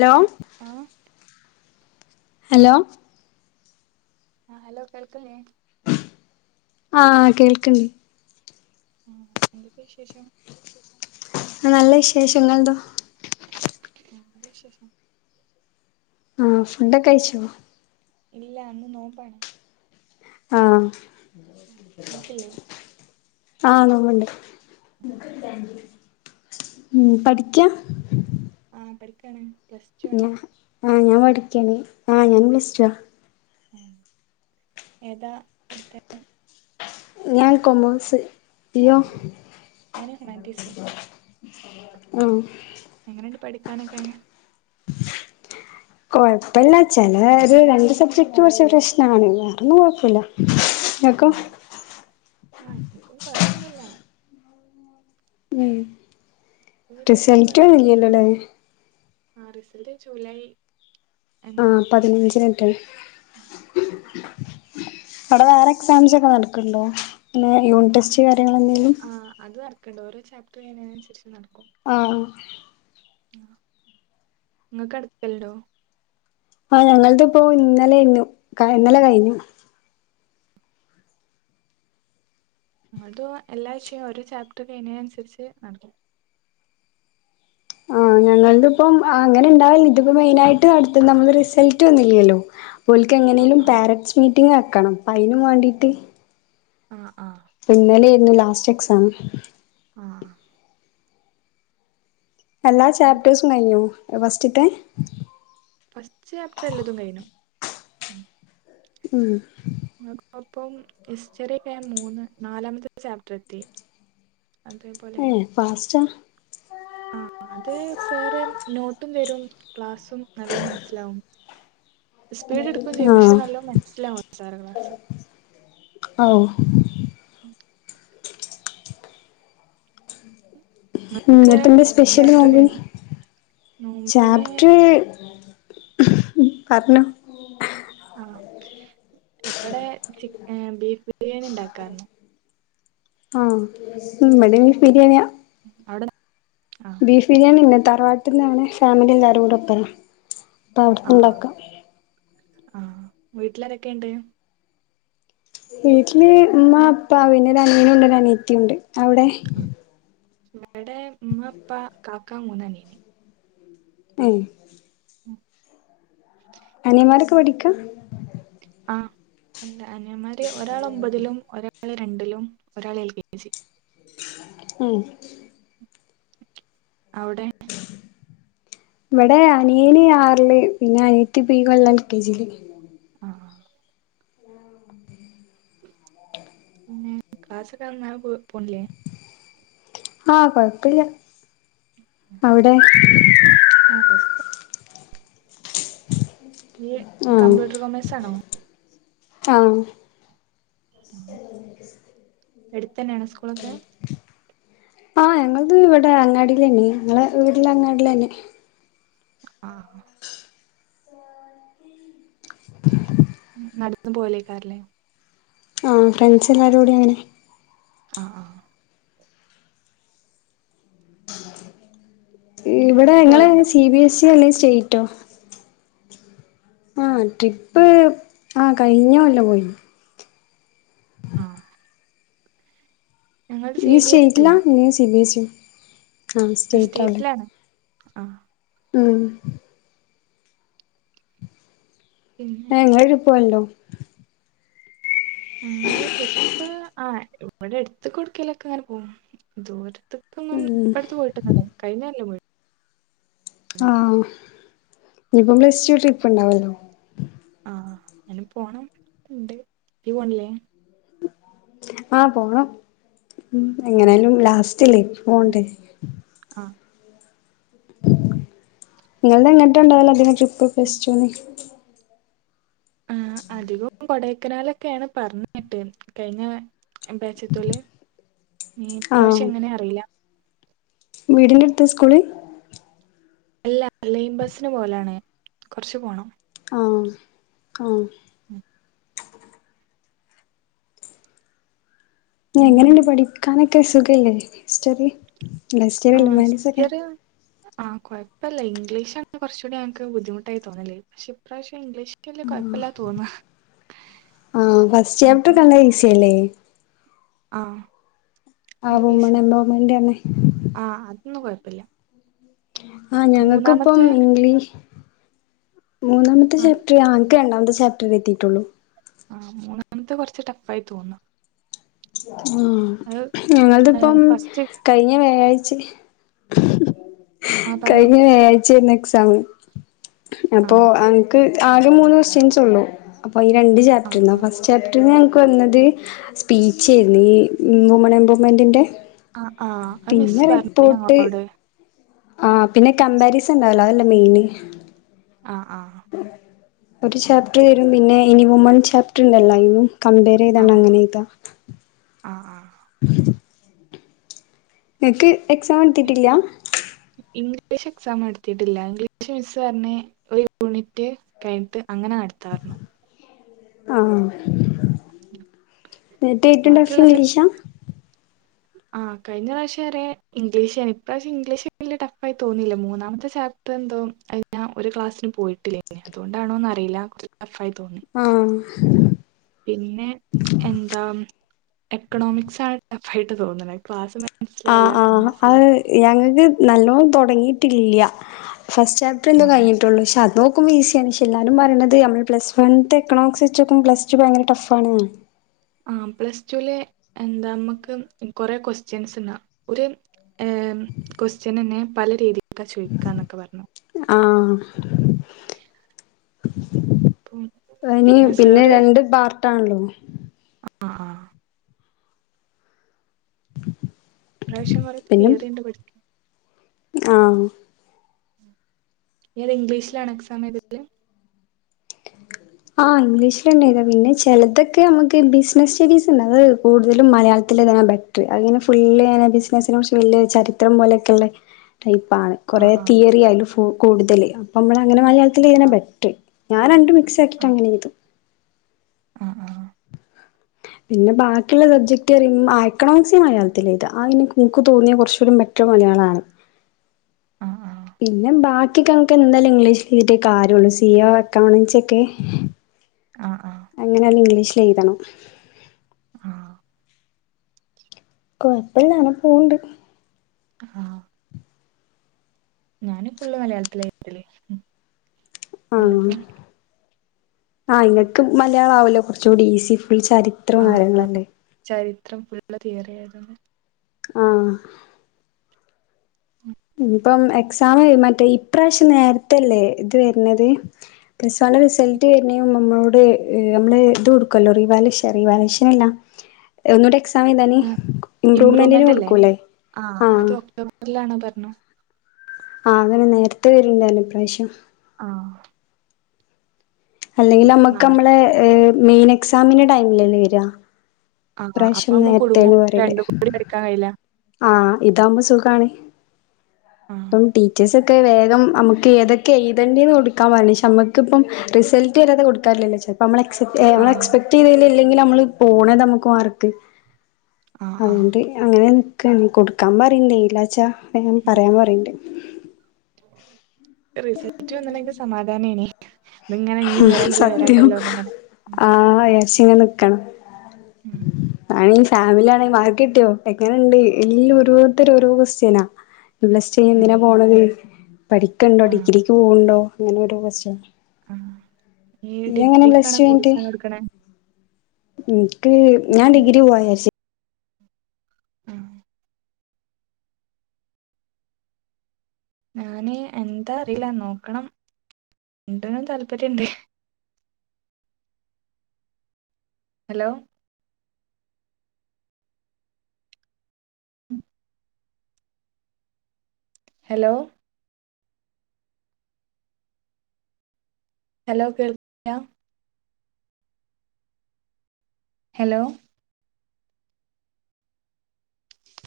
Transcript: Hello ആഹ് hello ആഹ് hello കേൾക്കില്ലേ ആഹ് കേൾക്ക്ണ്ട് ആഹ് എന്തൊക്കെ വിശേഷം? ആഹ് നല്ല വിശേഷം ഇങ്ങൾതോ നല്ല വിശേഷം ആഹ് ഫുണ്ടൊക്കെഴിച്ചോ ഇല്ല ന്ന് നോംമ്പാണ് ആഹ് ഇങ്ങൾത്തില്ലേ ആഹ് നോമ്പോണ്ട് ഉം പഠിക്കാ ആഹ് പഠിക്കാണ് പ്ലസ് ടു ആണ് ഞാ ഇപ്പോ ആഹ് ഞാൻ പഠിക്കാണി ആഹ് ഞാനും പ്ലസ്റ്റുവാ ഉം ഏതാ എടുത്തേ? ഞാൻ കൊമേഴ്സ് നീയോ? ഞാന് ഹ്യുമാനിറ്റീസ് ആഹ് എങ്ങനോണ്ട് പഠിക്കാനൊക്കെ കൊഴപ്പില്ല ചെല ഒരു രണ്ട് സബ്ജക്ട് കൊറച്ച് പ്രശ്നാണ് വേറൊന്നും കൊഴപ്പില്ല. ആഹ് ആഹ് എനിക്കും കൊഴപ്പൊന്നുല്ല ഉം വലിയ റിസൾറ്റ് [unintelligible] ല്ലോല്ലേ ആ റിസൽട്ട് ജൂലായ് ആഹ് പതിനഞ്ചിനെക്കെ അവടെ വേറെ എക്സാംസ് ഒക്കെ നടക്ക്ണ്ടോ പിന്നെ യു ആഹ് അതും എടക്കൊണ്ട് ഓരോ ചാപ്റ്റർ കഴിയാണേനനുസരിച്ച് നടക്കും. ആഹ് ആഹ് ഇങ്ങക്ക് [unintelligible] ആഹ് ഞങ്ങൾത് ഇപ്പോ ഇന്നലെ ഇന്നു ഇന്നലെ കഴിഞ്ഞു. ഞങ്ങൾതോ എല്ലാ വിഷയോം ഒരോ ചാപ്റ്റർ കഴിഞ്ഞെ അനുസരിച്ച് നടക്കും. ആഹ് ഞങ്ങൾതിപ്പം അങ്ങനെ ഇണ്ടാവില്ല ഇതിപ്പോ മെയിനായിട്ട് അടുത്ത നമ്മ റിസൾട്ട് വന്നില്ലല്ലോ പുള്ളിക്ക് ആഹ് എങ്ങനെലും ആഹ് പാരറ്റ്സ് മീറ്റിംഗ് വെക്കണം അപ്പോ അയിനും വേണ്ടിട്ട് ആഹ് ആഹ് പിന്നലെരുന്നു ലാസ്റ്റ് എക്സാമ് ആഹ് എല്ലാ അപ്പം ചാപ്റ്റേഴ്സും കഴിഞ്ഞോ ഫസ്റ്റിത്തെ ഫസ്റ്റ് ചാപ്റ്റർ എല്ലതും കഴിഞ്ഞു ഉം അപ്പൊപ്പം ഹിസ്റ്ററി ഒക്കെ മൂന്ന് നാലാമത്തെ ചാപ്റ്റർ എത്തി അതേപോലെ പാസ്റ്റാ ആഹ് അത് സാറ് നോട്ടും തരും ക്ലാസ്സും നല്ലോ മനസ്സിലാവും സ്പീഡ് എടുക്കയും ചെയ്യും ആഹ് പക്ഷെ നല്ലോ മനസ്സിലാവും സാറെ ക്ലാസ്സ് ആവു ഉം ഉം നിങ്ങക്ക് ഇന്നട്ട് എന്താ സ്പെഷ്യല് ചാപ്റ്റർ വാവെ കഴിഞ്ഞോ നോമ്പിന് ചാപ്റ്റർ പറഞ്ഞോ ആഹ് ഇവിടെ ചിക്ക ഏഹ് ബീഫ് ബിരിയാണി ഉണ്ടാക്കാരുന്നു ആഹ് ഇവിടിം ബീഫ് ബിരിയാണിയ അവിടെ എ ആഹ് ബീഫ് ബിരിയാണിന്നെ തറവാട്ട്ന്നാണ് ഫാമിലി എല്ലാവാരും കൂടെ ഒപ്പര ആഹ് ആഹ് വീട്ടിലാരൊക്കെയുണ്ട് വീട്ടില് ഉമ്മ ഇപ്പാ പിന്നെരു അനീയനുണ്ട് അനീത്തി ഉണ്ട് അവിടെ ഇവടെ ഇമ്മ ഇപ്പാ കാക്ക മൂന്ന് അനിയന് ഏഹ് ഉം അനിയൻമാർ ഒക്കെ പഠിക്ക ആഹ് അനിയൻമാർ ഒരാൾ ഒമ്പതിലും ഒരാൾ രാള് രണ്ടിലും ഒരാള് എൽ കെ ജി ഉം അവ്ടെ ഇവിടെ അനിയന് ആറില്, പിന്നെ അനിയത്തി ഇപ്പം ഈ കൊല്ലം എൽ കെ ജി യിൽ ആഹ് പിന്നെ ക്ലാസ്സ് നന്നായി പോണില്ലേ ആഹ് കൊഴപ്പില്ല. അവിടെ ആ [unintelligible] ഇയ്യ് ആഹ് കമ്പ്യൂട്ടർ കോമേഴ്സ് ആണോ ആഹ് ഉം എടുത്ത് തന്നെയാണോ സ്കൂൾ ആഹ്. ഞങ്ങളത് ഇവിടെ അങ്ങാടിയിൽ തന്നെ. ഞങ്ങളെ വീട് ഉളള അങ്ങാടിയിൽ തന്നെയാ. ആഹ് [inaudible] നടന്നു പോകലായികാരല്ലേ ആ ഫ്രണ്ട്സ് എല്ലാരും കൂടി അങ്ങനെ ആഹ് ആഹ് ഇവിടെ നിങ്ങള് പോവലുണ്ടോ സി ബി എസ് ഇ, ഓ അല്ലെങ്കിൽ സ്റ്റേറ്റോ. ആ ട്രിപ്പ്, ആ കഴിഞ്ഞ കൊല്ലം പോയിനി ആഹ് ഞങ്ങളത് സി നീ ബി എസ് അല്ല സ്റ്റേറ്റിലാ അല്ലെങ്കിൽ സി. ബി. എസ് ഇ ഓ സ്റ്റേറ്റിലാണ് ആഹ് ഉം പിന്നെ ഏ നിങ്ങള് ട്രിപ്പ് പോവലുണ്ടോ? ഞങ്ങള് ട്രിപ്പ്, ആ ഇവിടെ അടുത്ത് ടുക്കാലൊക്കെ അങ്ങനെ പോകും. ദൂരത്ത് ഇപ്പൊന്നും അടുത്ത് പോയിട്ടില്ല. കഴിഞ്ഞ കൊല്ലം പോയിനു. ആഹ് ഇനിപ്പോ പ്ലസ്ടു ട്രിപ്പ് ഉണ്ടാവല്ലോ. ആഹ് അയിന് പോണം ഉണ്ട്. ഇജ്ജ് പോണില്ലേ? ആഹ് പോണം. ആഹ് എങ്ങനാലും ലാസ്റ്റല്ലേ പോണ്ടേ ആഹ് നിങ്ങള്ടെ എങ്ങട്ടാ ഉണ്ടാവല്. ട്രിപ്പ്ക്കെ പ്ലസ്ടുവിന്? ആ അധികവും കൊടൈക്കനാലൊക്കെയാണ് പറഞ്ഞ് കേട്ടത്. കഴിഞ്ഞ ബാച്ചിത്തോല്. ഇനി ഇപ്രാവശ്യം എങ്ങനെയാ അറിയില്ല. വീടിൻ്റടുത്താ സ്കൂള്? അല്ല. ലൈൻ ബസ്സിന് പോവലാണ്. കുറച്ച് പോണം. ആഹ്, ആഹ് ഉം പിന്നെ എങ്ങനെയുണ്ട് പഠിക്കാനൊക്കെ സുഖല്ലേ, ഹിസ്റ്ററി? അല്ല ഹിസ്റ്ററി അല്ല ആഹ് ഹ്യൂമാനിറ്റീസ് ഒക്കെ ഹിസ്റ്ററി ആഹ് കൊഴപ്പല്ല ഇംഗ്ലീഷ് ആണ് കുറച്ചൂടെ ഞങ്ങക്ക് ബുദ്ധിമുട്ടായി തോന്നൽ. പക്ഷെ ഇപ്രാവശ്യം ഇംഗ്ലീഷ് വലിയ കെഴപ്പല്ല തോന്ന ആഹ്. ഫസ്റ്റ് ചാപ്റ്റർ നല്ല ഈസിയല്ലേ? ആ ആ വുമൺ എൻ്റോൻമെന്റ് ആണ് ഒന്നും കെഴപ്പില്ല ആ ഞങ്ങൾക്കിപ്പം ഇംഗ്ലീഷ് മൂന്നാമത്തെ ചാപ്റ്റർ, ആഹ് ആ ഇന്ക്ക് രണ്ടാമത്തെ ചാപ്റ്റർ എത്തിയിട്ടുള്ളൂ. ആഹ് മൂന്നാമത്തെ കുറച്ച് ടഫ് ആയി തോന്ന. മ് ഏഹ് ഞങ്ങളതിപ്പം ഫസ്റ്റ് കഴിഞ്ഞ വ്യാഴാഴ്ച ആ പറഞ്ഞോ കഴിഞ്ഞ വ്യാഴാഴ്ച ആയിരുന്നു എക്സാം. ആ അപ്പൊ അന്ക്ക് ആകെ മൂന്ന് ക്വസ്റ്റ്യൻസ് ഉള്ളു അപ്പൊ ഈ രണ്ട് ആ ചാപ്റ്റർന്നാ ആ ഫസ്റ്റ്. ചാപ്റ്ററി ഞങ്ങൾക്ക് വന്നത് സ്പീച് ആയിരുന്നു ഈ വുമൺ എംപവർ മെൻറിൻ്റെ. ആ ആ അത് മിസ്സ് പറഞ്ഞീനി ഞങ്ങളോട്. ആ പിന്നെ കമ്പാരിസൺ ഉണ്ടാവല്ലോ അതല്ലേ മെയിന്. അ ആഹ്. ഒരു ചാപ്റ്റർ തരും പിന്നെ ഇനി വുമ ൺ ചാപ്റ്റർ ഉണ്ടല്ലോ ആയിനും കമ്പെ ചെയ്താണ്ട അങ്ങനെയ്താ. അ ആ. [inaudible] നിനക്ക് എക്സാം എത്തീട്ടില്ല. ഇംഗ്ലീഷ് എക്സാം എടുത്തിട്ടില്ല ഇംഗ്ലീഷ് മിസ്സ് പറഞ്ഞ്. ഒരു യൂണിറ്റ് കഴിഞ്ഞിട്ട് അങ്ങനെ നടത്താർഞ്ഞു. ആഹ് ന്നട്ട് ഏറ്റവും ടഫ് ഇംഗ്ലീഷാ? ആഹ് കഴിഞ്ഞ പ്രാവശം വരെ ഇംഗ്ലീഷേ നി ഇപ്രാവശ്യം ഇംഗ്ലീഷ് വലിയ ടഫായി തോന്നില്ല. മൂന്നാമത്തെ ചാപ് ഇപ്പ എന്തോ ഞാൻ ഒരു ക്ലാസ്സിന് പോയിട്ടില്ലേ അതുകൊണ്ടാണോന്ന അറിയില്ല കുറച്ച് ടഫ് ആയി തോന്നി. ആഹ് പിന്നെ എന്താ എക്കണോമിക്സ് ആണ് ടഫ് ആയിട്ട് തോന്നുണ ക്ലാസ് ആ മനസ്സിലാവില്ല ആഹ് പിന്നെ അഹ്. ഞങ്ങക്ക് നല്ലോം താെടെങ്ങീട്ടില്ല്യാ ഫസ്റ്റ് ആ ചാപ്റ്റെറെന്തോ ആ കഴിഞ്ഞിട്ടാെള്ളൂ പക്ഷേ അതോ ക്കുമ്പം ഈസ്യാണ് ഷെ എല്ലാരും പറയ്ണത് നമ്മള് പ്ലസ്‌വൺത്തെ എക്കണോമിക്സെച്ചാേക്കുമ്പം പ്ലസ്റ്റു ഭയങ്കര ടഫാണ്ന്ന് ആഹ് പ്ലസ്റ്റൂല് എന്താ മ്മക്ക് കൊറേ കൊസ്റ്റ്യെൻസ്ണ്ടാവും ഒര് ഏം കൊസ്റ്റ്യനെന്നെ പല രീതിക്കാ ചോയ്ക്കാന്നൊക്കെ പർഞ്ഞു ആഹ് അപ്പം എനി പിന്നെ രണ്ട് പാർട്ടാണ്ല്ലോ ആഹ് ആഹ് ഇപ്രാവ്ശ്യം കൊറേ പിന്നെ തിയറിണ്ട് പഠിക്കാ ആഹ് ഏത് ഇംഗ്ലീഷ്ലാണോ എക്സാമെഴ്തല് ആഹ് ഇഗ്ലീഷിലെന്നെഴ്താ പിന്നെ ചെലെതൊക്കെ ഞമ്മക്ക് ബിസ്നസ് സ്റ്റഡീസ്ണ്ട് അത് കൂട്തലും മലയാളത്തിലെഴ്ത്ണാ ബെ റ്റ്ർ അത്ങ്ങെനെ ഫുള്ള്ങ്ങെനെ ബിസ്നസ്നെ കുർച്ച് വെല്യെ ചരിത്രം പോലെയൊക്കെള്ളെ ടൈപ്പാണ് ആ കാെറേ ആ തിയെറി അയ്ല് ഫു കൂട്തെല് അപ്പം അമ്മളങ്ങെനെ മലയാൾത്ത്ലെയ്ത്ണാ ആ ബെറ്റ്റ് ഞാന ങ്ങനെ മിക്സാക്കീട്ടങ്ങെനെയ്തും ആഹ് ആഹ് പിന്നെ ബാക്കിള്ള സബ്ജെക്ട് അറിം ആഹ് എക്കണോമിക്സ് ഞാൻ മലയാൾത്ത്ലാ എയ്താ ആ ഇൻ ഇൻക്ക് തോന്നിയ കൊർച്ചൂടിം ബെ റ്റ്ർ മലയാളാണ് ആഹ് ആഹ് പിന്നെ ബാക്ക്യൊക്കെ ഞമ്മക്ക് എന്തായാലും ഇംഗ്ലീഷ്ലെയ്തേ കാര്യാെള്ളു സി ഓ എക്കൗണ്ടൻസ്യൊക്കെ ആഹ് ആഹ് എങ്ങെന്യാലും ഇംഗ്ലീഷ്ലെയ്തെണം ആഹ് കൊയ്പ്പല്ല അങ്ങനെ പോവ്ണ്ട് ആഹ് ഞാന് ഫുള്ള് മലയാൾത്തില എയ്തെല് ഉം ആഹ് എല്ലതും ആഹ് ഇങ്ങെക്ക് മലയാളാവല്ലോ കാെർച്ചൂടി ഈസി ഫുൾ ചരി ആഹ് ആഹ് ചരിത്രം ഫുള്ള് തിയെറ്യാ എഴ്ത്‌ന്നെ ആഹ് ഉം ഇനിപ്പം എക്സാം മറ്റേ ഇപ്രാശ്യം നേര്ത്തെല്ലേ ഇത് വെര്നെത് പ്ലസ് വണ്ണ് റിസെൾട്ട് വെര്ണേന്‌മുന്പ് മ്മളോട് അമ്മെള് ഇത് കൊടുക്കല്ലോ റിവാല് ഷേ റിവാല്വേഷനല്ലാ ഒന്നൂടെ എക്സാമെയ്താന് ഇമ്പ്രൂമെന്റിന് ഇംപ്രൂവ്മെന്റ് കൊട്ക്കൂലേ ആഹ് ല്ലാണ് പർഞ്ഞു ആഹ് അങ്ങനെ നേര്ത്തെ വെര്ണ്ട്ർഞ്ഞു ഇപ്രാവ്ശ്യം ആഹ് അല്ലെങ്ങില് അമ്മക്ക് ആറ് അമ്മളെ ഏഹ് മെയ്നെക്സാമ്ന്റെ ടൈമിലെല്ലേ വെരാ ആഹ് അപ്പ അമ്മ കുട്ങ്ങും പറയല് രണ്ടും കൂടി പഠിക്കാൻ കഴിയ്ല ആഹ് ഇതാവുമ്പ സുഖാണ് ആ പ്പം ടീച്ചേഴ്സാെ ക്കെ വേഗം അമ്മക്ക് ഏതൊക്കെ എയ്തെണ്ട്യേന്നൊട്ക്കാൻ പർഞ്ഞ് ഷെ അമ്മക്ക്പ്പം റിസെൾട്ട് വെരാതെ കൊട്ക്കാറ്റുലല്ലോ ചെൽപ്പം അമ്മെളെ എക്സെപ് ഏഹ് ഞമ്മെള് ആ എക്സ്പെക്ടെയ്തേല് ഇല്ലെങ്കില് അമ്മള് പോണെതെമ്മക്ക് മാർക്ക് ആ അതോണ്ട് അങ്ങെനെ ന്ക്കാണ് കൊട്ക്കാം പറീണ്ട് എയ്ലാച്ചാ [unintelligible] പറ്യാൻ പറീണ്ട്. റിസെൽറ്റ് വന്ന്ണെങ്കി സമാധാനേനി ത്ങ്ങെനെ ഇഞ്ഞും ഉം വെരാണ്ടല്ലോ സത്യം വെരാണ്ടല്ലോന്ന്ങ്ങെനെ ഉം ആഹ് വിചാരിച്ചിങ്ങനെ ഉം അയ്ന്‌ ഫാമിലി ആണെ മാർക്ക് കിട്ടിയോ എങ്ങനെണ്ട് എല്ലം ഓരോര്ത്തര് ഓരോ കൊസ്യനാ? പ്ലസ് ടു ഉം കയ്ഞ്ഞെന്തിനാ പോണത് പഠിക്ക്ണ്ടോ ആ ആ ഡിഗ്രിക്ക് പോവ്ണ്ടോ? അങ്ങനെ ഓരോ കൊസ്റ്റന നീ ഡിഗ്രിക്കാണോ കോഴ്‌സാണോ ട്ക്ക്ണെ? ഇൻക്ക് ഞാൻ ഞാന് ഡിഗ്രി പോവാച്ചാര്ച്ച്. ആഹ്. ഞാന് എന്താ അറീല്ല നോക്കണം. രണ്ട്നും താല്പര്യണ്ട്. ഹലോ. ഹലോ. ഹലോകേൾക്ക്ല്യാ? ഹലോ.